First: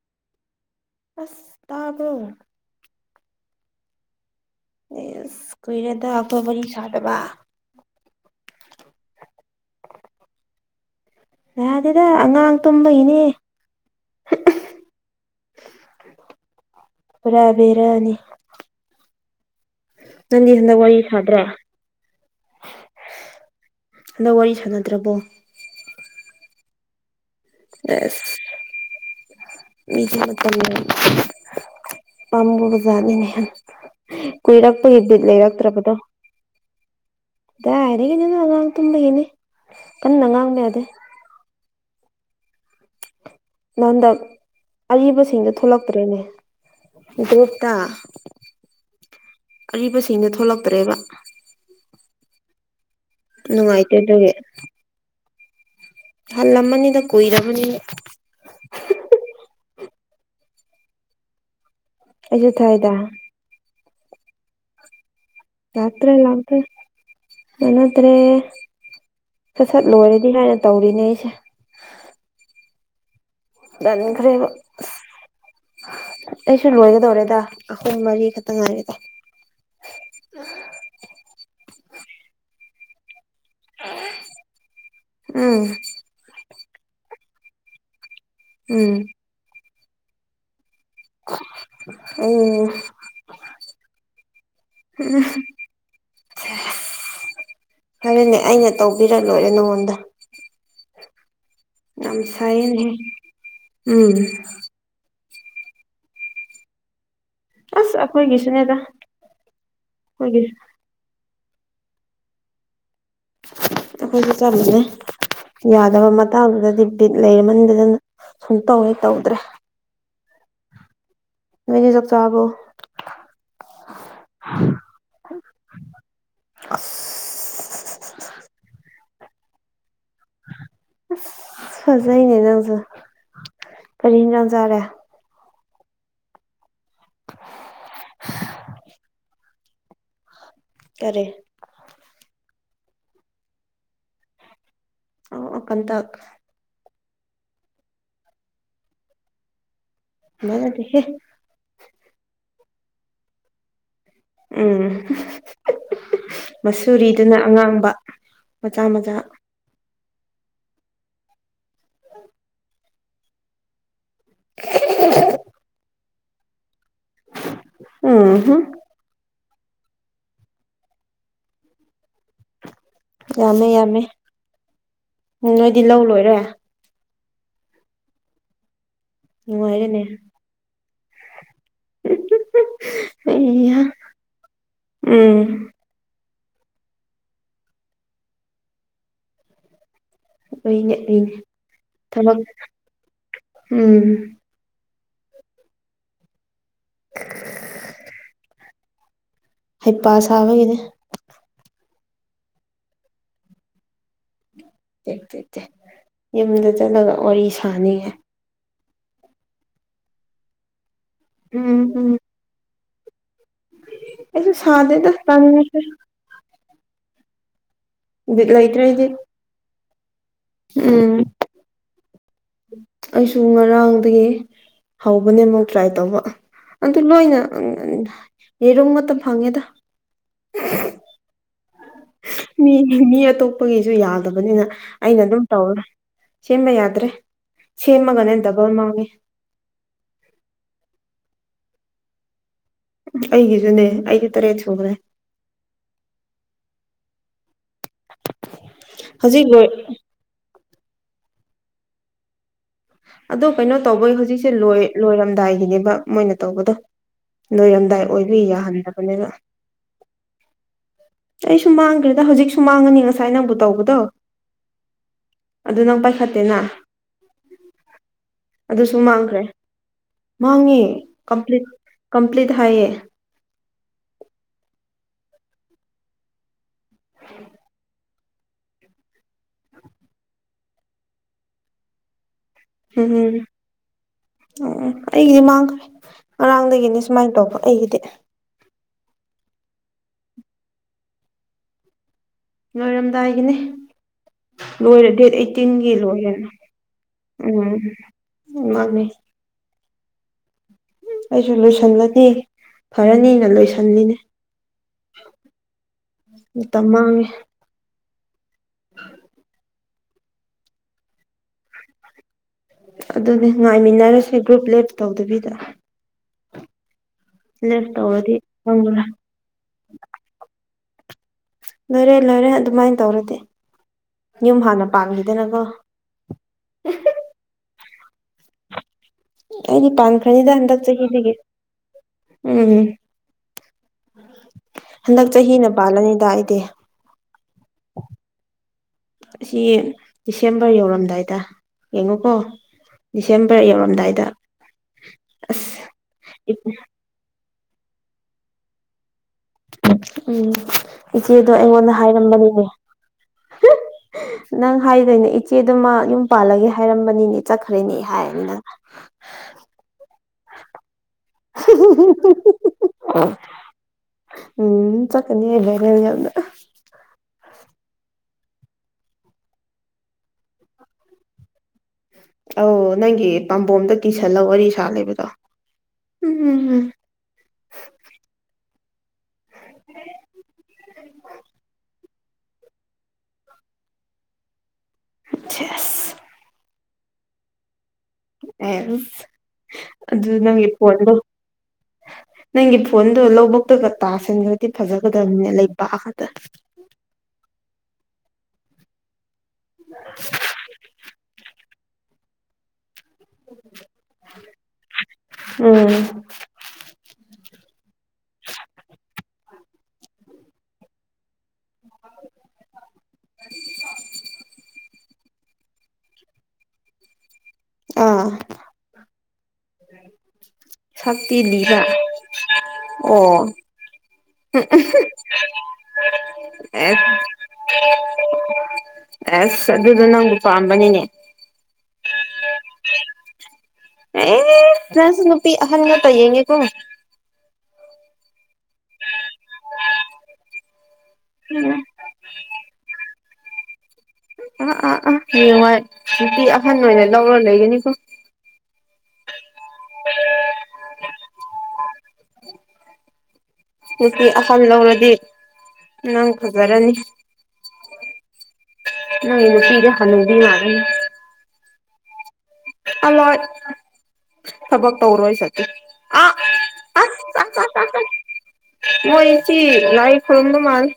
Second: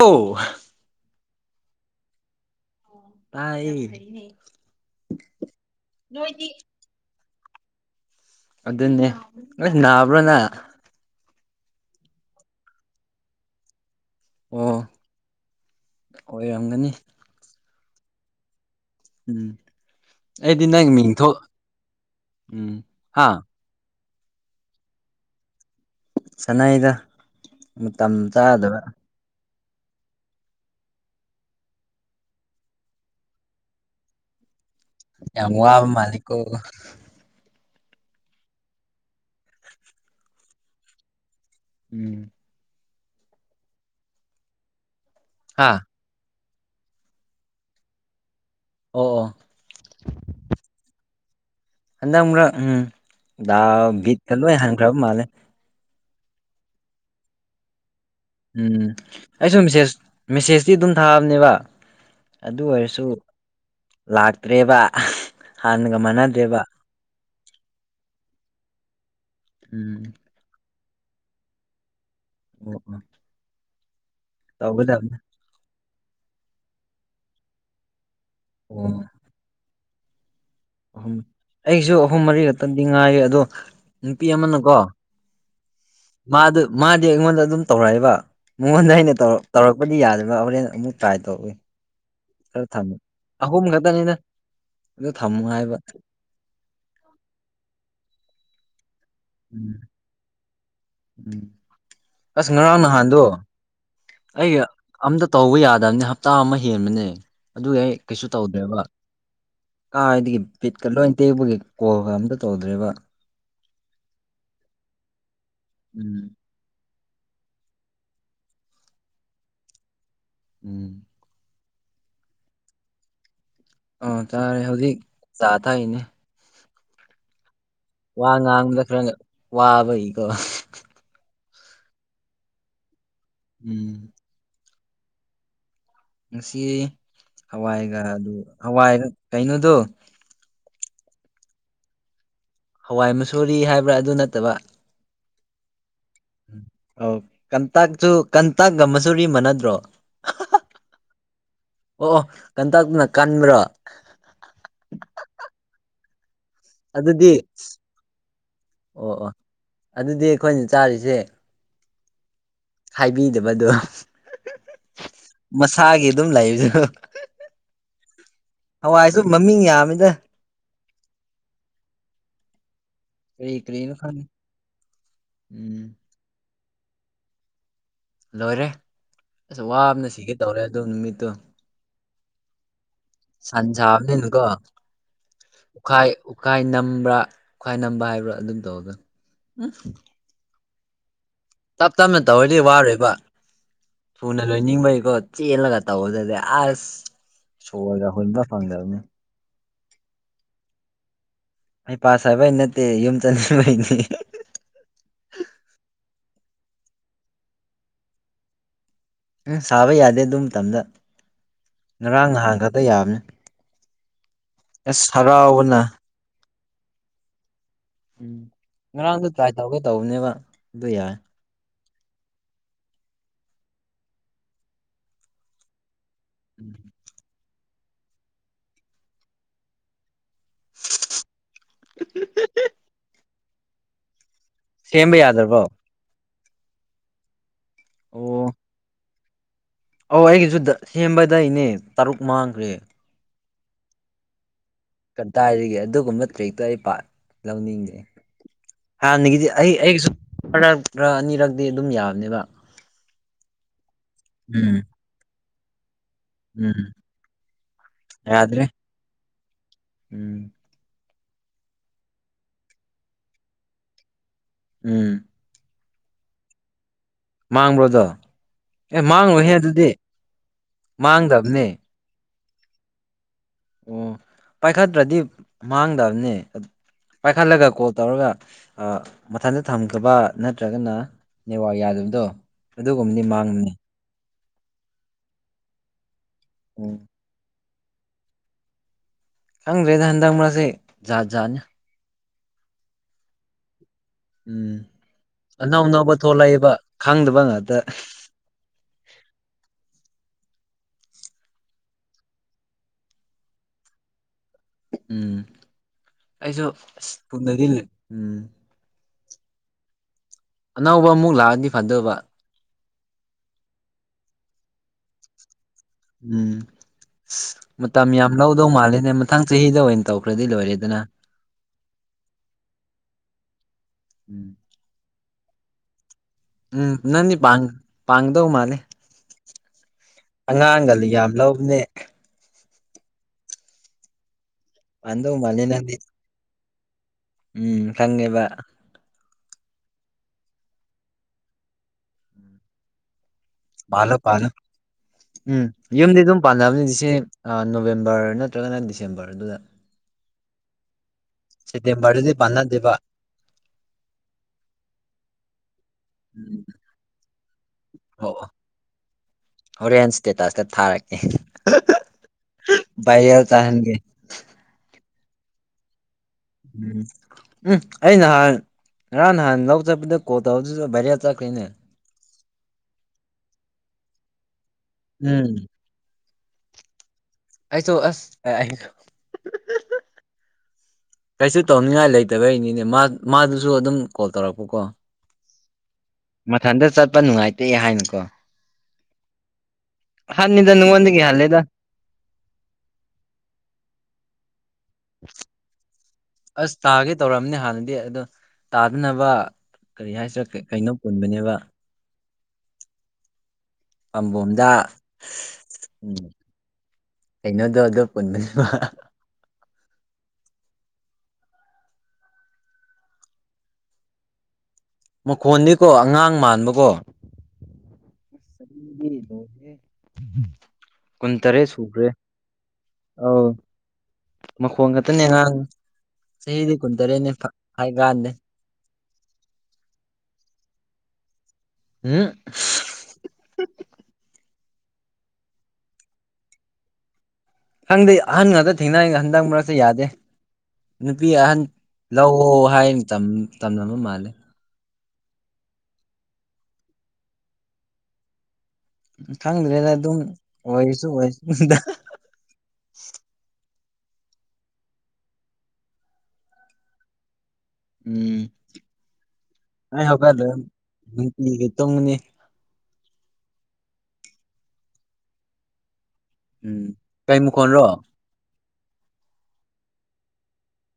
ꯑꯣ ꯑꯁ ꯇꯕꯔꯣ ꯇꯥꯏ ꯀꯨꯏꯔꯦꯗ ꯀꯣ ꯋꯥꯔꯤ ꯁꯥꯗꯕ ꯑꯗꯨꯅꯦ ꯅꯣꯏ ꯅꯥꯕ꯭ꯔꯅ ꯅꯥꯗꯦꯗ ꯑꯉꯥꯡ ꯇꯨꯝꯕꯒꯤꯅꯦ ꯑꯣ ꯑꯣꯏꯔꯝꯒꯅꯤ [unintelligible] ꯑꯅꯤ ꯎꯝ ꯅꯪꯗꯤ ꯑꯩꯗꯤ ꯍꯟꯗꯛ ꯅꯪ ꯋꯥꯔꯤ ꯃꯤꯡꯗꯣ ꯁꯥꯗ꯭ꯔꯣ ꯎꯝ ꯍꯥ ꯍꯟꯗꯛ ꯋꯥꯔꯤ ꯁꯥꯟꯅꯗ꯭ꯔꯕꯣ ꯁꯅꯩꯗ ꯃꯇꯝ ꯑꯁ ꯆꯥꯗꯕ [unintelligible] ꯄꯝꯃꯨꯕꯖꯥꯠꯅꯦꯅꯦ ꯍꯥꯏ ꯀꯨꯏꯔꯛ ꯑꯩ ꯕꯤꯠ ꯌꯥꯝ ꯋꯥꯕ ꯂꯩꯔꯛꯇ꯭ꯔꯕꯗꯣ ꯃꯥꯜꯂꯤꯀꯣ ꯗꯥꯏꯗꯒꯤ ꯅꯣꯅ ꯉꯉꯥꯡ ꯇꯨꯝꯕꯒꯤꯅꯤ ꯀꯟꯅ ꯉꯥꯡꯕ ꯌꯥꯗꯦ ꯎꯝ ꯅꯟꯗꯛ ꯑꯔꯤꯕꯁꯤꯡꯗꯣ ꯍꯥ ꯊꯣꯛꯂꯛꯇ꯭ꯔꯦꯅꯦ ꯒ꯭ꯔꯨꯞꯇ ꯑꯣ ꯑꯣ ꯑꯔꯤꯕꯁꯤꯡꯗ ꯊꯣꯛꯂꯛꯇ꯭ꯔꯦꯕ ꯍꯟꯗꯛ ꯑꯃꯔꯛ ꯎꯝ ꯗꯥ ꯅꯨꯡꯉꯥꯏꯇꯦ ꯑꯗꯨꯒꯤ ꯕꯤꯠꯇ ꯂꯣꯏ ꯍꯟꯈ꯭ꯔꯕ ꯃꯥꯜꯂꯦ ꯍꯜꯂꯝꯃꯅꯤꯗ ꯀꯨꯏꯔꯔꯕꯅꯤ ꯎꯝ ꯑꯩꯁꯨ ꯃꯦꯁꯦꯖ ꯃꯦꯁꯦꯖꯇꯤ ꯑꯗꯨꯝ ꯊꯥꯕꯅꯦꯕ ꯑꯩꯁꯨ ꯑꯗꯨ ꯊꯥꯏꯗ ꯑꯣꯏꯔꯁꯨ ꯂꯥꯛꯇ꯭ꯔꯦꯕ ꯍꯥꯟꯅꯒ ꯂꯛꯇꯔ꯭ꯦ ꯃꯥꯟꯅꯗ꯭ꯔꯦꯕ ꯂꯥꯛꯇꯔ꯭ꯦ ꯅꯠꯇ꯭ꯔꯦ ꯁꯠ ꯁꯠ ꯎꯝ ꯂꯣꯏꯔꯗꯤ ꯍꯥꯏꯅ ꯇꯧꯔꯤꯅꯦ ꯑꯩꯁꯦ [unintelligible] ꯇꯟꯈꯔꯦꯕ ꯇꯧꯒꯗꯕꯅꯦ ꯑꯩꯁꯨ ꯂꯣꯏꯒꯗꯧꯔꯦꯗ ꯄꯨꯡ ꯃꯔꯤ ꯈꯛꯇ ꯉꯥꯏꯔꯦꯗ ꯑꯣ ꯑꯩꯁꯨ ꯑꯍꯨꯝ ꯃꯔꯤ ꯈꯛꯇꯪꯗꯤ ꯉꯥꯏꯔꯤ ꯑꯗꯣ ꯅꯨꯄꯤ ꯑꯃꯅꯀꯣ ꯎꯝ ꯃꯥ ꯃꯥꯗꯤ ꯑꯩꯉꯣꯟꯗ ꯑꯗꯨꯝ ꯇꯧꯔꯛꯏꯕ ꯃꯉꯣꯟꯗ ꯎꯝ ꯑꯩꯅ ꯇꯧꯔ ꯇꯧꯔꯛꯄꯗꯤ ꯌꯥꯗꯕ ꯍꯣꯔꯦꯟ ꯑꯃꯨꯛ ꯇ꯭ꯔꯥꯏ ꯇꯧꯔꯛꯏ ꯈꯔ ꯎꯝ ꯊꯝ ꯑꯍꯨꯝ ꯈꯛꯇꯪꯅꯤꯅ ꯑꯗꯨ ꯊꯝꯃꯨ ꯍꯥꯏꯕ ꯑꯗꯨꯨꯅꯦ ꯑꯩꯅ ꯇꯧꯕꯗ ꯂꯣꯏꯔꯦ ꯎꯝ ꯅꯉꯣꯟꯗ ꯌꯥꯝ ꯑꯁ ꯉꯔꯥꯡ ꯁꯥꯏꯌꯦꯅꯦꯍꯦ ꯅꯍꯥꯟꯗꯣ ꯎꯝ ꯑꯩ ꯑꯝꯇ ꯇꯧꯕ ꯌꯥꯗꯕꯅꯦ ꯍꯞꯇꯥ ꯑꯃ ꯍꯦꯟꯕꯅꯦ ꯑꯗꯨꯒꯤ ꯑꯩ ꯑꯁ ꯀꯩꯁꯨ ꯑꯩꯈꯣꯏꯒꯤꯁꯨꯅꯦꯗ ꯇꯧꯗ꯭ꯔꯦꯕ ꯀꯥꯏꯗꯒꯤ ꯑꯩꯈꯣꯏꯒꯤ ꯕꯤꯠ ꯕꯤꯠꯀ ꯂꯣꯏꯅ ꯇꯦꯛꯄꯒꯤ ꯀꯣꯜꯒ ꯑꯝꯇ ꯇꯧꯗ꯭ꯔꯦꯕ ꯑꯩꯈꯣꯏꯁꯨ ꯆꯠꯁꯤꯅꯦ ꯌꯥꯗꯕ ꯎꯝ ꯃꯇꯥꯡꯗꯨꯗꯗꯤ ꯕꯤꯠ ꯂꯩꯃꯟꯗꯗꯅ ꯁꯨꯝ ꯇꯧꯋꯦꯍꯦꯛ ꯇꯧꯗ꯭ꯔꯦ ꯎꯝ ꯅꯣꯢꯗꯤ ꯆꯛ ꯆꯔꯕꯣ ꯑ ꯆꯥꯔꯦ ꯍꯧꯖꯤꯛ ꯆꯥ ꯊꯛꯏꯅꯦ ꯑꯁ ꯋꯥ ꯉꯥꯡꯕꯗ ꯋꯥꯕꯩꯀꯣ ꯑꯁ ꯐꯖꯩꯅꯦ ꯅꯪꯁꯨ ꯎꯝ ꯀꯔꯤ ꯏꯟꯁꯟ ꯆꯥꯔꯦ ꯉꯁꯤ ꯍꯋꯥꯏꯒ ꯑꯗꯨ ꯍꯋꯥꯏ ꯀꯩꯅꯣꯗꯣ ꯀꯔꯤ ꯍꯋꯥꯏ ꯃꯁꯨꯔꯤ ꯍꯥꯏꯕ꯭ꯔꯥ ꯑꯗꯨ ꯅꯠꯇꯕ ꯑꯣ ꯑꯣ ꯀꯟꯇꯛ ꯑ ꯀꯟꯇꯛꯇꯨ ꯀꯟꯇꯛꯒ ꯃꯁꯨꯔꯤ ꯃꯥꯟꯅꯗ꯭ꯔꯣ ꯃꯅꯗꯤꯍꯦ ꯑꯣ ꯑꯣ ꯀꯟꯇꯛꯅ ꯀꯟꯕ꯭ꯔꯥ ꯎꯝ ꯑꯗꯨꯗꯤ ꯃꯁꯨꯨꯔꯤꯗꯨꯅ ꯑꯉꯥꯡꯕ ꯃꯆꯥ ꯑꯣ ꯃꯆꯥ ꯑꯣ ꯑꯗꯨꯗꯤ ꯑꯩꯈꯣꯏꯅ ꯆꯥꯔꯤꯁꯦ [inaudible] ꯍꯥꯏꯕꯤꯗꯕꯗꯣ ꯃꯁꯥꯒꯤ ꯑꯗꯨꯝ ꯂꯩꯗꯨꯅ ꯎꯝ ꯍꯨꯝ ꯍꯋꯥꯏꯁꯨ ꯃꯃꯤꯡ ꯌꯥꯝꯃꯤꯗ ꯀꯔꯤ ꯌꯥꯝꯃꯦ ꯀꯔꯤꯅꯣ ꯌꯥꯝꯃꯦ ꯈꯪꯗꯦ ꯎꯝ ꯅꯣꯏꯗꯤ ꯂꯧ ꯂꯣꯏꯔꯦ ꯂꯣꯏꯔꯦ ꯑꯁ ꯅꯨꯡꯉꯥꯏꯔꯦꯅꯦ ꯋꯥꯕꯅ ꯁꯤꯒꯦ ꯇꯧꯔꯦ ꯑꯗꯨ ꯅꯨꯃꯤꯠꯇꯨ ꯑꯩꯍꯥ ꯁꯟꯖꯥꯕꯅꯤꯅꯀꯣ ꯎꯝ ꯎꯈꯥꯏ ꯎꯈꯥꯏ ꯅꯝꯕ꯭ꯔꯥ ꯎꯠꯈꯥꯏ ꯅꯝꯕ ꯍꯥꯏꯕ꯭ꯔꯥ ꯑꯗꯨꯝ ꯇꯧꯔꯒꯅ ꯎꯝ ꯂꯣꯏ ꯅꯠꯂꯤꯅꯦ ꯇꯞ ꯇꯞꯅ ꯇꯧꯔꯗꯤ ꯋꯥꯔꯣꯏꯕ ꯎꯝ ꯊꯨꯅ ꯂꯣꯏꯅꯤꯡꯕꯩꯀꯣ ꯆꯦꯜꯂꯒ ꯇꯧꯕꯗꯗꯤ ꯑꯁ ꯁꯣꯔꯒ ꯍꯣꯟꯕ ꯉꯝꯗꯕꯅꯦ ꯍꯩꯄꯥ ꯁꯥꯕꯒꯤꯅꯦ ꯑꯩ ꯄ ꯁꯥ ꯍꯥꯏꯕ ꯑꯩ ꯅꯠꯇꯦ ꯌꯨꯝ ꯆꯟꯅꯤꯡꯕꯩꯅꯤ ꯇꯦꯛ ꯇꯦꯛ ꯇꯦꯛ ꯌꯨꯝꯗ ꯆꯠꯂꯒ ꯋꯥꯔꯤ ꯁꯥꯅꯤꯡꯉꯦ ꯎꯝ ꯁꯥꯕ ꯌꯥꯗꯦ ꯑꯗꯨ ꯃꯇꯝꯗ ꯎꯝ ꯎꯝ ꯉꯔꯥꯡ ꯅꯍꯥꯟ ꯈꯛꯇ ꯌꯥꯕꯅꯤ ꯑꯩꯁꯨ ꯁꯥꯗꯦꯗ ꯑꯁ ꯇꯉꯁ ꯍꯔꯥꯎꯕꯅ ꯎꯝ ꯕꯤꯠ ꯂꯩꯇ꯭ꯔꯦ ꯑꯩꯗꯤ ꯉꯔꯥꯡꯗ ꯇ꯭ꯔꯥꯏ ꯇꯧꯒꯦ ꯇꯧꯕꯅꯦꯕ ꯑꯗꯨ ꯌꯥꯏ ꯎꯝ ꯑꯩꯁꯨ ꯉꯔꯥꯡꯗꯒꯤ ꯍꯧꯕꯅꯦ ꯑꯃꯨꯛ ꯇ꯭ꯔꯥꯏ ꯇꯧꯕ ꯑꯗꯨ ꯂꯣꯏꯅ ꯌꯦꯔꯨꯝ ꯉ ꯐꯪꯉꯦꯗ ꯏꯆ ꯃꯤ ꯃꯤ ꯑꯇꯣꯞꯄꯒꯤꯁꯨ ꯌꯥꯗꯕꯅꯤꯅ ꯁꯦꯝꯕ ꯑꯩꯅ ꯑꯗꯨꯝ ꯌꯥꯗ꯭ꯔꯕꯣ ꯇꯧꯔ ꯁꯦꯝꯃ ꯌꯥꯗ꯭ꯔꯦ ꯑꯣ ꯁꯦꯝꯃꯒꯅꯦꯟ ꯗꯕꯎꯜ ꯃꯥꯅꯤ ꯑꯧ ꯑꯩꯒꯤꯁꯨ ꯁꯦꯝꯕꯗꯅꯦ ꯇꯔꯨꯛ ꯃꯥꯡꯈ꯭ꯔꯦ ꯑꯩꯒꯤꯁꯨꯅꯦ ꯑꯩꯒꯤ ꯇꯔꯦꯠ ꯁꯨꯈꯦ ꯀꯗꯥꯏꯗꯒꯤ ꯑꯗꯨꯒꯨꯝꯕ ꯇ꯭ꯔꯦꯛꯇ ꯑꯩ ꯄꯥ ꯂꯧꯅꯤꯡꯗꯦ ꯍꯥꯟꯅꯒꯤꯗꯤ ꯍꯧꯖꯤꯛ ꯂꯣꯏ ꯑꯩ ꯑꯩꯒꯤꯁꯨ ꯃꯔ ꯑꯅꯤꯔꯛꯇꯤ ꯑꯗꯨꯝ ꯌꯥꯕꯅꯦꯕ ꯑꯗꯣ ꯀꯩꯅꯣ ꯇꯧꯕꯩ ꯍꯧꯖꯤꯛꯁꯦ ꯎꯝ ꯂꯣꯏ ꯂꯣꯏꯔꯝꯗꯥꯏꯒꯤꯅꯦꯕ ꯃꯣꯏꯅ ꯇꯧꯕꯗꯣ ꯎꯝ ꯅꯣꯏꯔꯝꯗꯥꯏ ꯑꯣꯏꯕꯤ ꯌꯥꯗ꯭ꯔꯦ ꯌꯥꯍꯟꯗꯕꯅꯤꯅ ꯎꯝ ꯑꯩꯁꯨ ꯃꯥꯡꯈ꯭ꯔꯦꯗ ꯍꯧꯖꯤꯛꯁꯨ ꯃꯥꯡꯉꯅꯤ ꯉꯁꯥꯏ ꯅꯪꯕꯨ ꯇꯧꯕꯗꯣ ꯎꯝ ꯑꯗꯨ ꯅꯪ ꯄꯥꯏꯈꯠꯇꯦꯅ ꯃꯥꯡꯕ꯭ꯔꯣꯗꯣ ꯑꯗꯨꯁꯨ ꯑꯦ ꯃꯥꯡꯈ꯭ꯔꯦ ꯃꯥꯡꯂꯣꯏꯍꯦ ꯑꯗꯨꯗꯤ ꯃꯥꯡꯉꯦ ꯀꯝꯄ꯭ꯂꯤꯠ ꯃꯥꯡꯗꯕꯅꯦ ꯀꯝꯄ꯭ꯂꯤꯠ ꯍꯥꯏꯌꯦ ꯑꯣ ꯄꯥꯏꯈꯠꯇ꯭ꯔꯗꯤ ꯃꯥꯡꯗꯕꯅꯦ ꯄꯥꯏꯈꯠꯂꯒ ꯀꯣꯜ ꯇꯧꯔꯒ ꯃꯊꯟꯇ ꯊꯝꯒꯕ ꯅꯠꯇ꯭ꯔꯒꯅ ꯅꯦꯋꯥꯔ ꯌꯥꯗꯕꯗꯣ ꯎꯝ ꯑꯗꯨꯒꯨꯝꯕꯅꯤ ꯃꯥꯡꯕꯅꯤ ꯎꯝ ꯑꯩꯒꯤꯗꯤ ꯃꯥꯡꯈ꯭ꯔꯦ ꯎꯝ ꯉꯔꯥꯡꯗꯒꯤꯅꯤ ꯁꯨꯃꯥꯏꯅ ꯇꯧꯕ ꯑꯩꯒꯤꯗꯤ ꯈꯪꯗ꯭ꯔꯦꯗ ꯍꯟꯗꯛ ꯃꯔꯁꯤ ꯖꯥꯠ ꯖꯥꯠꯅꯤ ꯂꯣꯏꯔꯝꯗꯥꯏꯒꯤꯅꯤ ꯎꯝ ꯂꯣꯏꯔꯦ ꯗꯦꯠ ꯑꯅꯧ ꯑꯩꯠꯇꯤꯟꯒꯤ ꯑꯅꯧꯕ ꯂꯣꯏꯔꯦ ꯊꯣꯛꯂꯛꯏꯕ ꯈꯪꯗꯕ ꯉꯥꯛꯇ ꯎꯝ ꯎ ꯃꯥꯅꯤ ꯑꯩꯁꯨ ꯂꯣꯏꯁꯜꯂꯗꯤ ꯐꯔꯅꯤꯅ ꯂꯣꯏꯁꯜꯂꯤꯅꯦ ꯎꯝ ꯑꯩꯁꯨ ꯃꯇꯝ ꯑꯁ ꯄꯨꯡꯗꯗꯤ ꯎꯝ ꯎ ꯑꯅꯧꯕ ꯑꯃꯨꯛ ꯂꯥꯛꯑꯗꯤ ꯐꯗꯕ ꯑꯗꯨꯗꯤ ꯉꯥꯏꯃꯤꯟꯅꯔꯁꯦ ꯒ꯭ꯔꯨꯞ ꯂꯦꯞ ꯇꯧꯗꯕꯤꯗ ꯎꯝ ꯂꯦꯞ ꯃꯇꯝ ꯌꯥꯝ ꯇꯧꯔꯗꯤ ꯂꯧꯗꯧ ꯈꯪꯕ꯭ꯔꯥ ꯃꯥꯜꯂꯦꯅꯦ ꯃꯊꯪ ꯆꯍꯤꯗ ꯑꯣꯏꯅ ꯇꯧꯈ꯭ꯔꯗꯤ ꯂꯣꯏꯔꯦꯗꯅ ꯂꯣꯏꯔꯦ ꯂꯣꯏꯔꯦ ꯑꯗꯨꯃꯥꯏꯅ ꯇꯧꯔꯗꯤ ꯎꯝ ꯌꯨꯝ ꯍꯥꯟꯅ ꯄꯥꯟꯝꯈꯤꯗꯅꯀꯣ ꯎꯝ ꯅꯅꯤ ꯄꯥꯡ ꯄꯥꯡꯥꯡꯗꯧ ꯃꯥꯅꯦ ꯑꯩꯗꯤ ꯄꯥꯟꯈ꯭ꯔꯅꯤꯗ ꯍꯟꯗꯛ ꯌꯥꯝ ꯆꯍꯤꯗꯒꯤ ꯂꯧꯕꯅꯦ ꯎꯝꯝ ꯍꯟꯗꯛ ꯄꯥꯟꯗꯧ ꯃꯥꯜꯂꯦ ꯆꯍꯤꯅ ꯅꯪꯗꯤ ꯄꯥꯜꯂꯅꯤꯗ ꯑꯩꯗꯤ ꯎꯝ ꯈꯪꯉꯦꯕ ꯑꯁꯤ ꯗꯤꯁꯦꯝꯕꯔ ꯌꯧꯔꯝꯗꯥꯏꯗ ꯌꯦꯡꯉꯨꯀꯣ ꯗꯤꯁꯦꯝꯕꯔ ꯌꯧ ꯄꯥꯜꯂꯣ ꯄꯥꯜꯂꯣ ꯎꯝ ꯌꯨꯝꯗꯤ ꯑꯗꯨꯝ ꯄꯥꯅꯕꯅꯤꯗꯤ ꯁꯤ ꯅꯣꯕꯦꯝꯕꯔ ꯅꯠꯇ꯭ꯔꯒꯅ ꯗꯤꯁꯦꯝꯕꯔ ꯑꯗꯨꯗ ꯎꯝ ꯏꯆꯦꯗꯣ ꯑꯩꯉꯣꯟꯗ ꯁꯦꯞꯇꯦꯝꯕꯔꯗꯗꯤ ꯍꯥꯏꯔꯝꯕꯅꯤꯅꯦ ꯄꯥꯟꯅꯗꯦꯕ ꯅꯪ ꯍꯥꯏꯗꯣꯏꯅꯦ ꯏꯆꯦꯗꯨ ꯃꯥ ꯌꯨꯝ ꯎꯝ ꯄꯥꯜꯂꯒꯦ ꯍꯥꯏꯔꯝꯕꯅꯤꯅꯦ ꯆꯠꯈ꯭ꯔꯦꯅꯦ ꯑꯣ ꯑꯣ ꯍꯥꯏꯅꯪ ꯍꯣꯔꯦꯟ ꯏꯁꯇꯦꯇꯥꯁꯇ ꯊꯥꯔꯛꯀꯦ ꯚꯥꯏꯔꯦꯜ ꯆꯥꯍꯟꯒꯦ ꯎꯝ ꯆꯀꯅꯤ ꯌꯦꯕꯅꯤꯌꯜꯗ ꯎꯝ ꯎꯝ ꯑꯩ ꯅꯍꯥꯟ ꯉꯔꯥꯟ ꯅꯍꯥꯟ ꯂꯧ ꯆꯠꯄꯗ ꯀꯣꯜ ꯇꯧꯔꯗꯨꯁꯨ ꯚꯏꯔꯦꯜ ꯆꯠꯈ꯭ꯔꯦꯅꯦ ꯑꯧ ꯅꯪꯒꯤ ꯄꯥꯝꯕꯣꯝꯗ ꯀꯤꯁꯜꯂ ꯋꯥꯔꯤ ꯁꯥ ꯂꯩꯕ ꯎꯝ ꯑꯩꯗꯣ ꯑꯁ [unintelligible] ꯀꯩꯁꯨ ꯇꯧꯅꯤꯡꯉꯥꯏ ꯂꯩꯇꯕꯩꯅꯤꯅꯦ ꯃꯥ ꯃꯥꯗꯨꯁꯨ ꯑꯗꯨꯝ ꯀꯣꯜ ꯇꯧꯔꯛꯄꯀꯣ ꯊꯦꯁ ꯃꯊꯟꯇ ꯆꯠꯄ ꯅꯨꯡꯉꯥꯏꯇꯦ ꯍꯥꯏꯅꯀꯣ ꯑꯦ ꯑꯗꯨ ꯅꯪꯒꯤ ꯑꯍꯟꯅꯤꯗ ꯐꯟꯗꯣ ꯅꯉꯣꯟꯗꯒꯤ ꯍꯜꯂꯦꯗ ꯅꯪꯒꯤ ꯐꯣꯟꯗꯣ ꯂꯧꯕꯛꯇꯒ ꯇꯥꯁꯟꯈ꯭ꯔꯗꯤ ꯐꯖꯒꯗꯕꯅꯦ ꯂꯩꯕꯥꯛꯗ ꯑꯁ ꯇꯥꯒꯦ ꯇꯧꯔꯝꯅꯦ ꯍꯥꯟꯅꯗꯤ ꯑꯗꯣ ꯇꯥꯗꯅꯕ ꯀꯔꯤ ꯍꯥꯏꯁꯤꯔꯥ ꯀꯩꯅꯣ ꯄꯨꯟꯕꯅꯦꯕ ꯎꯝ ꯄꯥꯝꯕꯣꯝꯗ ꯎꯝ ꯀꯩꯅꯣꯗꯣ ꯑꯗꯨ ꯄꯨꯟꯕꯅꯦꯕ [unintelligible] ꯃꯈꯣꯟꯗꯤꯀꯣ ꯑꯉꯥꯡ ꯃꯥꯟꯕꯀꯣ ꯑꯥ ꯁꯛꯇꯤ ꯀꯨꯟꯇꯔꯦꯠ ꯂꯤꯕ ꯁꯨꯈ꯭ꯔꯦ ꯑꯣ ꯃꯈꯣꯡ ꯈꯛꯇꯅꯦ ꯑꯉꯥꯡ ꯆꯍꯤꯗꯤ ꯑꯦꯁ ꯀꯨꯟꯇꯔꯦꯠꯅꯤ ꯍꯥꯏ ꯀꯥꯟꯗꯦ ꯑꯁ ꯑꯗꯨꯗꯣ ꯅꯪꯕꯨ ꯄꯥꯝꯕꯅꯤꯅꯦ ꯎꯝ ꯑꯦ ꯐꯁ ꯅꯨꯄꯤ ꯑꯍꯜ ꯅ ꯇꯥꯏꯌꯦꯉꯦ ꯀꯣ ꯈꯪꯗꯦ ꯑꯍꯟ ꯉꯥꯛꯇ ꯊꯦꯡꯅꯔꯤꯉ ꯍꯟꯗꯛ ꯃꯔꯛꯁ ꯌꯥꯗꯦ ꯅꯨꯄꯤ ꯑꯍꯟ ꯎꯝ ꯂꯧꯑꯣ ꯍꯥꯏꯅ ꯇꯝꯃꯝꯕ ꯃꯥꯜꯂꯦ ꯑꯥ ꯑꯥ ꯑꯥ ꯌꯦꯡꯋꯥꯏ ꯅꯨꯄꯤ ꯑꯍꯟ ꯑꯣꯏꯅ ꯂꯧꯔ ꯂꯩꯒꯅꯤꯀꯣ ꯈꯪꯗ꯭ꯔꯦꯗ ꯑꯗꯨꯝ ꯑꯣꯏꯔꯁꯨ ꯑꯣꯏꯔꯁꯅꯨꯗ ꯅꯨꯄꯤ ꯑꯍꯟꯂꯧꯔꯗꯤ ꯅꯪ ꯐꯖꯔꯅꯤ ꯎꯝ ꯅ ꯅꯨꯄꯤꯗꯣ ꯍꯅꯨꯕꯤ ꯃꯥꯜꯂꯦ ꯃꯤꯈꯩ ꯇꯨꯡꯉꯅꯤ ꯑꯜꯂꯣꯢ ꯊꯕꯛ ꯇꯧꯔꯣꯏ ꯁꯊ ꯎꯝ ꯀꯩꯃꯈꯣꯟꯔꯣ ꯃꯣꯏ ꯆꯤ ꯂꯥꯏ ꯈꯨꯔꯨꯝꯕ ꯃꯥꯜꯂꯦ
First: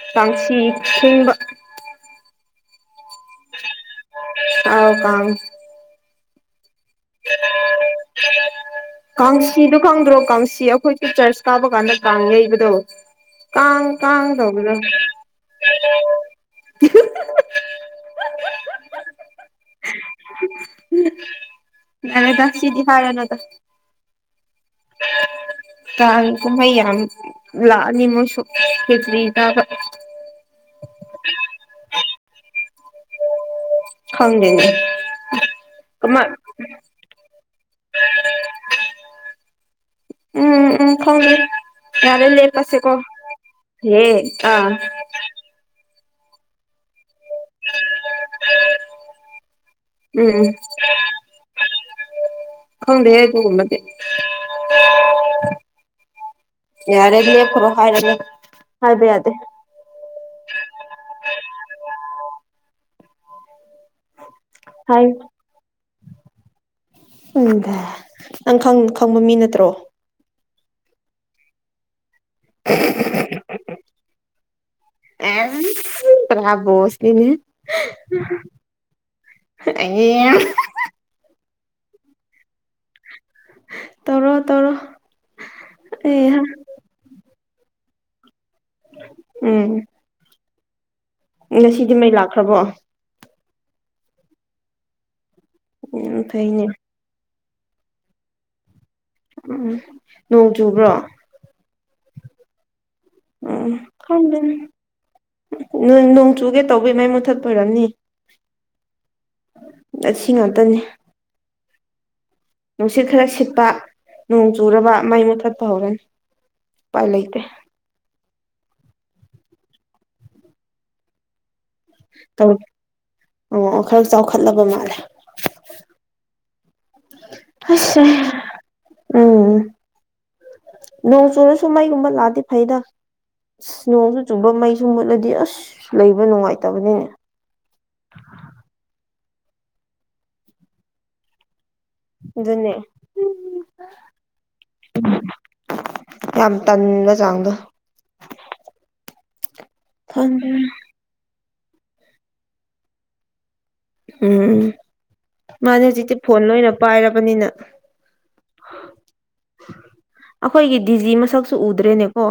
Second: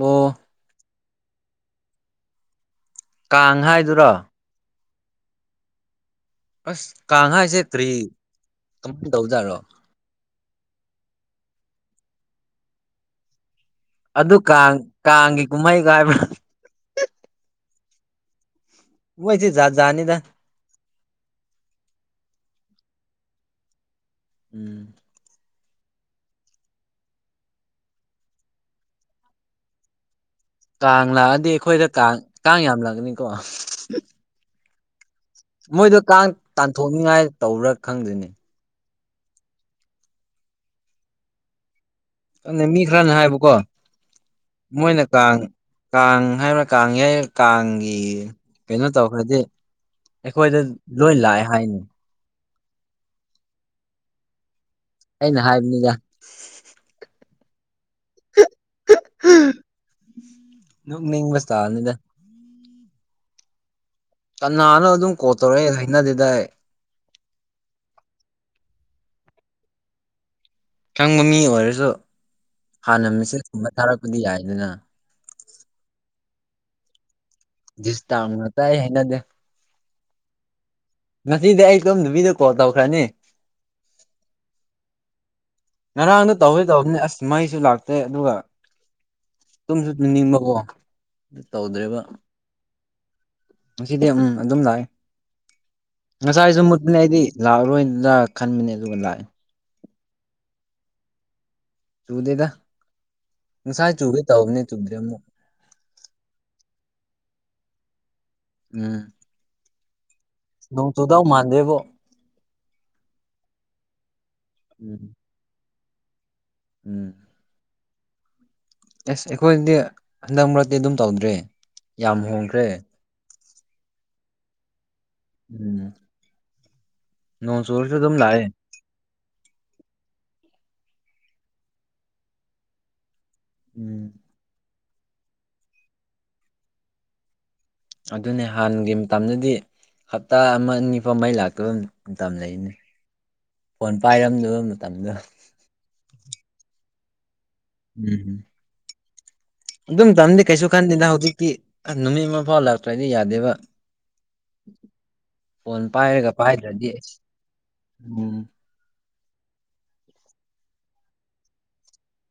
ꯑꯣ ꯇꯥꯡꯁꯤ ꯈꯤꯡꯕ ꯀꯥꯡ ꯍꯥꯏꯗꯨꯔꯣ ꯑꯥꯎ ꯀꯥꯡ ꯑꯁ ꯀꯥꯡ ꯍꯥꯏꯁꯦ ꯀ꯭ꯔꯤ ꯀꯃꯥꯏꯅ ꯇꯧꯖꯔꯣ ꯀꯥꯡꯁꯤꯗꯣ ꯈꯪꯗ꯭ꯔꯣ ꯀꯥꯡꯁꯤ ꯑꯩꯈꯣꯏꯒꯤ ꯆꯔꯆ ꯀꯥꯕ ꯀꯥꯟꯗ ꯀꯥꯡ ꯌꯩꯕꯗꯣ ꯀꯥꯡ ꯀꯥꯡ ꯑꯗꯨ ꯇꯧꯕꯗꯣ ꯀꯥꯡꯒꯤ ꯀꯨꯝꯍꯩꯒ ꯍꯥꯏꯕ꯭ꯔꯥ ꯃꯣꯏꯖꯦ ꯖꯥꯖꯥꯠꯅꯤꯗ ꯑ ꯁꯤꯗꯤ ꯍꯥꯏꯔꯅꯗ ꯎꯝ ꯀꯥꯡ ꯀꯨꯝꯍꯩ ꯌꯥꯝ ꯂꯥꯛꯑꯅꯤ ꯃꯣꯁꯨ ꯈꯦꯆ꯭ꯔꯤ ꯆꯥꯕ ꯀꯥꯡ ꯂꯥꯛꯑꯗꯤ ꯑꯩꯈꯣꯏꯗ ꯀꯥꯡ ꯀꯥꯡ ꯌꯥꯝꯂꯛꯒꯅꯤꯀꯣ ꯈꯪꯗꯦꯅꯦ ꯃꯣꯏꯗꯣ ꯀꯃꯥꯏ ꯀꯥꯡ ꯇꯥꯟꯊꯣꯛꯅꯤꯉꯥꯏ ꯇꯧꯕ꯭ꯔꯥ ꯈꯪꯗꯦꯅꯦ ꯎꯝ ꯎꯝ ꯈꯪꯗꯦ ꯌꯥꯔꯦ ꯈꯪꯗꯦ ꯃꯤ ꯂꯦꯞꯄꯁꯦꯀꯣ ꯈꯔꯅ ꯍꯥꯏꯕꯀꯣ ꯍꯦ ꯑ ꯃꯣꯏꯅ ꯀꯥꯡ ꯀꯥꯡ ꯍꯥꯏꯕ꯭ꯔꯥ ꯀꯥꯡ ꯌꯥꯏ ꯀꯥꯡꯒꯤ ꯀꯩꯅꯣ ꯇꯧꯈ꯭ꯔꯗꯤ ꯑꯩꯈꯣꯏꯗ ꯂꯣꯏ ꯂꯥꯛꯑꯦ ꯍꯥꯏꯅꯤ ꯈꯪꯗꯦ ꯑꯗꯨꯒꯨꯝꯕꯗꯤ ꯑꯩꯅ ꯍꯥꯏ ꯗ ꯌꯥꯔꯦ ꯅꯦꯛꯞꯈ꯭ꯔꯣ ꯍꯥꯏꯔꯅꯦ ꯍꯥꯏꯕ ꯌꯥꯗꯦ ꯅ ꯅꯕꯁ ꯇꯥꯅꯤꯗ ꯀꯅꯥꯅꯣ ꯍꯥꯏ ꯑꯗꯨꯝ ꯀꯣꯜ ꯇꯧꯔꯛꯑꯦ ꯍꯥꯏꯅꯗꯦꯗꯏ ꯎꯝꯗ ꯅꯪ ꯈꯪ ꯈꯪꯕ ꯃꯤ ꯅꯠꯇ꯭ꯔꯣ ꯈꯪꯕ ꯃꯤ ꯑꯣꯏꯔꯁꯨ ꯍꯥꯟꯅ ꯃꯦꯁꯦꯁꯀꯨꯝꯕ ꯊꯥꯔꯛꯄꯗꯤ ꯌꯥꯏꯗꯅ [unintelligible] [unintelligible] ꯑꯩ ꯍꯩꯅꯗꯦ [unintelligible] ꯉꯁꯤꯗꯤ ꯑꯩ ꯇꯨꯝꯗꯕꯤꯗ ꯀꯣꯜ ꯇꯧꯈ꯭ꯔꯅꯤ ꯇꯧꯔꯣ ꯇꯧꯔꯣ ꯉꯔꯥꯡꯅ ꯑꯩꯍꯥ ꯇꯧꯋꯦ ꯇꯕꯅꯤ ꯑꯁ ꯃꯩꯁꯨ ꯂꯥꯛꯇꯦ ꯑꯗꯨꯒ ꯎꯝ ꯇꯨꯝꯁꯨ ꯇꯨꯝꯅꯤꯡꯕꯀꯣ ꯑꯗꯨ ꯉꯁꯤꯗꯤ ꯃꯩ ꯂꯥꯛꯈ꯭ꯔꯕꯣ ꯉꯗꯤ ꯎꯝ ꯑꯗꯨꯝ ꯂꯥꯛꯑ ꯎꯝ ꯉꯁꯥꯏꯁꯨꯨ ꯐꯩꯅꯦ ꯃꯨꯠ ꯂꯦ ꯑꯩꯗꯤ ꯂꯥꯛꯑꯔꯣꯏꯗ꯭ꯔ ꯈꯟꯕꯅꯦ ꯑꯗꯨꯒ ꯂꯥꯛꯑꯦ ꯎꯝ ꯅꯣꯡ ꯆꯨꯕ꯭ꯔꯣ ꯆꯨꯗꯦꯗ ꯉꯁꯥꯏ ꯆꯨꯒꯦ ꯇꯧꯕꯅꯦ ꯆꯨꯗ꯭ꯔꯦ ꯑꯃꯨꯛ ꯅꯣꯡꯆꯨꯒꯦ ꯇꯧꯕꯩꯃꯥꯏ ꯃꯨꯠꯊꯠꯄꯣꯏꯔꯝꯅꯤ ꯎꯝ ꯑꯁꯤ ꯉꯥꯛꯇꯅꯤ ꯗ ꯃꯥꯥꯟꯗꯦꯕꯣ ꯅꯨꯡꯁꯤꯠ ꯈꯔ ꯁꯤꯠꯄ ꯅꯣꯡ ꯆꯨꯔꯕ ꯎꯝ ꯃꯩ ꯃꯨꯊꯠꯄ ꯍꯧꯔꯅꯤ ꯎꯄꯥꯏ ꯎꯝ ꯂꯩꯇꯦ ꯑꯦꯁ ꯑꯩꯈꯣꯏꯗꯤ ꯍꯟꯗꯛ ꯃꯔꯛꯇꯤ ꯑꯗꯨꯝ ꯇꯧꯗ꯭ꯔꯦ ꯌꯥꯝ ꯇꯧ ꯍꯣꯡꯈ꯭ꯔꯦ ꯑꯣ ꯈꯔ ꯆꯥꯎꯈꯠꯂꯕ ꯃꯥꯜꯂꯦ ꯎꯝ ꯅꯣꯡ ꯆꯨꯔꯁꯨ ꯑꯗꯨꯝ ꯂꯥꯛꯑꯦ ꯑ ꯎꯝ ꯅꯣꯡ ꯆꯨꯨꯔꯁꯨ ꯃꯩꯒꯨꯝꯕ ꯂꯥꯛꯑꯗꯤ ꯐꯩꯗ ꯑꯁ ꯎꯝ ꯅꯣꯡꯁꯨ ꯆꯨꯝꯕ ꯃꯩꯁꯨ ꯃꯨꯠꯂꯗꯤ ꯑꯁ ꯂꯩꯕ ꯅꯨꯡꯉꯥꯏꯇꯕꯅꯤꯅꯦ ꯑꯗꯨꯅꯦ ꯍꯥꯟꯅꯒꯤ ꯃꯇꯝꯗꯗꯤ ꯍꯞꯇꯥ ꯑꯃ ꯅꯤꯐ ꯃꯩ ꯂꯥꯛꯇꯕꯅꯤ ꯃꯇꯝ ꯑꯗꯨꯅꯦ ꯂꯩꯔꯤꯅꯤ ꯐꯣꯟ ꯄꯥꯏꯔꯝꯗꯕ ꯃꯇꯝꯗ ꯌꯥꯝ ꯇꯟꯕ ꯆꯥꯡꯗꯣ ꯎꯝ ꯑꯗꯨꯝ ꯇꯝꯗꯤ ꯀꯩꯁꯨ ꯈꯟꯗꯦꯗ ꯍꯧꯖꯤꯛꯇꯤ ꯅꯨꯃꯤꯠ ꯑꯃ ꯐꯥꯎ ꯂꯥꯛꯇ꯭ꯔꯗꯤ ꯌꯥꯗꯦꯕ ꯎꯝ ꯐꯣꯟ ꯃꯥꯅꯦ ꯍꯧꯖꯤꯛꯇꯤ ꯄꯥꯏꯔꯒ ꯐꯣꯟ ꯂꯣꯏꯅ ꯄꯥꯏꯗ꯭ꯔꯗꯤ ꯑꯁ ꯄꯥꯏꯔꯕꯅꯤꯅ ꯎꯝ ꯑꯩꯈꯣꯏꯒꯤ ꯗꯤꯖꯤ ꯃꯁꯛꯁꯨ ꯎꯗ꯭ꯔꯦꯅꯦꯀꯣ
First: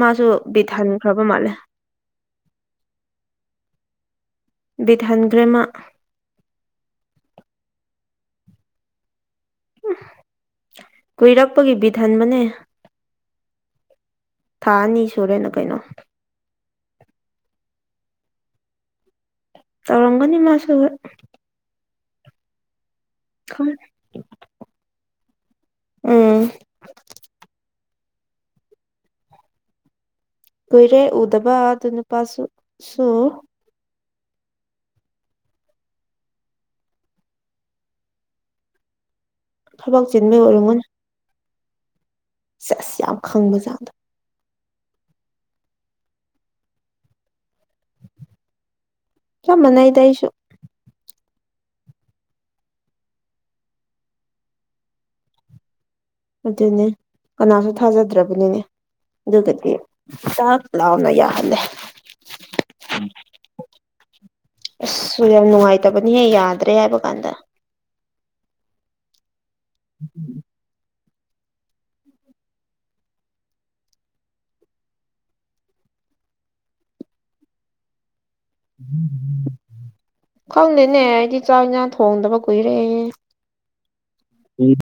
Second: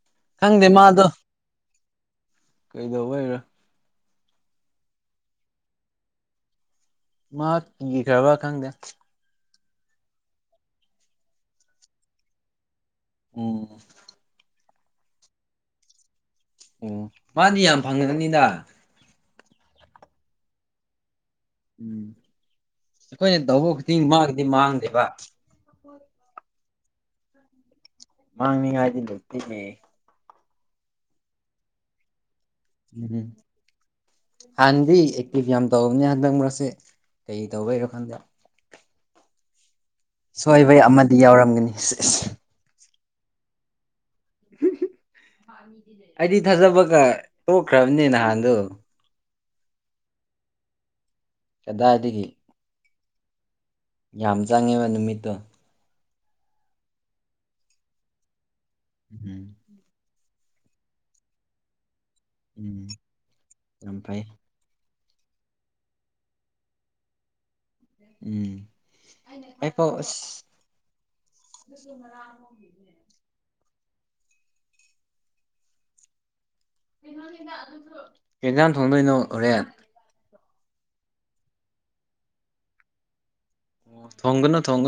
ꯃꯥꯁꯨ ꯈꯪꯗꯦ ꯕꯤꯠ ꯍꯟꯈ꯭ꯔꯕ ꯃꯥꯜꯂꯦ ꯀꯩꯗꯧꯕꯩꯔꯣ ꯕꯤꯠ ꯍꯟꯈ꯭ꯔꯦ ꯃꯥ ꯃꯥ ꯀꯤꯈ꯭ꯔꯕ ꯈꯪꯗꯦ ꯀꯨꯏꯔꯛꯄꯒꯤ ꯕꯤꯠ ꯍꯟꯕꯅꯦ ꯎꯝ ꯊꯥ ꯑꯅꯤ ꯁꯨꯔꯦꯅ ꯀꯩꯅꯣ ꯑꯣ ꯃꯥꯗꯤ ꯌꯥꯝ ꯐꯪꯉꯒꯅꯤꯗ ꯇꯧꯔꯒꯅꯤꯃꯁꯨ ꯍꫭꯏ ꯎꯝ ꯑꯩꯈꯣꯏꯅ ꯇꯧꯕ ꯈꯨꯗꯤꯡ ꯃꯥꯒꯤꯗꯤ ꯃꯥꯡꯗꯦꯕ ꯎꯝ ꯃꯥꯡꯅꯤꯡꯉꯥꯏꯗꯤ ꯂꯩꯇꯦꯅꯦ ꯀꯨꯏꯔꯦ ꯎꯗꯕ ꯑꯗꯨ ꯅꯨꯄꯥꯁꯨ ꯁꯨ ꯎꯝ ꯍꯥꯟꯅꯗꯤ ꯑꯦꯛꯇꯤꯚ ꯌꯥꯝ ꯇꯧꯕꯅꯤ ꯍꯟꯗꯛ ꯃꯔꯁꯦ ꯀꯩ ꯇꯧꯕꯩꯔꯣ ꯈꯪꯗꯦ ꯊꯕꯛ ꯆꯤꯟ ꯁꯣꯏꯕꯩ ꯑꯃꯗꯤ ꯌꯥꯎꯔꯝꯒꯅꯤ [unintelligible] ꯁꯦꯁ ꯌꯥꯝ ꯈꯪꯕ ꯖꯥꯠꯗꯣ [unintelligible] ꯑꯩꯗꯤ ꯊꯥꯖꯕꯒ ꯇꯣꯛꯈ꯭ꯔꯕꯅꯦ ꯅꯍꯥꯟꯗꯣ ꯆꯞ ꯃꯥꯟꯅꯩꯗ ꯑꯩꯁꯨ ꯀꯗꯥꯏꯗꯒꯤ ꯌꯥꯝ ꯆꯪꯉꯦꯕ ꯅꯨꯃꯤꯠꯇꯣ ꯑꯗꯨꯅꯦ ꯀꯅꯥꯁꯨ ꯊꯥꯖꯗ꯭ꯔꯕꯅꯤꯅꯦ ꯎꯝ ꯑꯗꯨꯒꯗꯤ ꯇꯥꯛ ꯂꯥꯎꯅ ꯌꯥꯍꯂꯦ ꯎꯝ ꯑꯝꯩ ꯑꯁꯁꯨ ꯌꯥꯝ ꯅꯨꯡꯉꯥꯏꯇꯕꯅꯤꯍꯦ ꯌꯥꯗ꯭ꯔꯦ ꯍꯥꯏꯕ ꯀꯥꯟꯗ ꯎꯝ ꯏꯣ ꯏꯣꯒ ꯑꯗꯨꯁꯨ ꯈꯪꯗꯦꯅꯦ ꯑꯩꯗꯤ ꯆꯥꯛ ꯏꯟꯁꯥꯡ ꯊꯣꯡꯗꯕ ꯀꯨꯏꯔꯦ ꯑꯣ ꯊꯣꯡꯒꯅ ꯊꯣꯡꯒ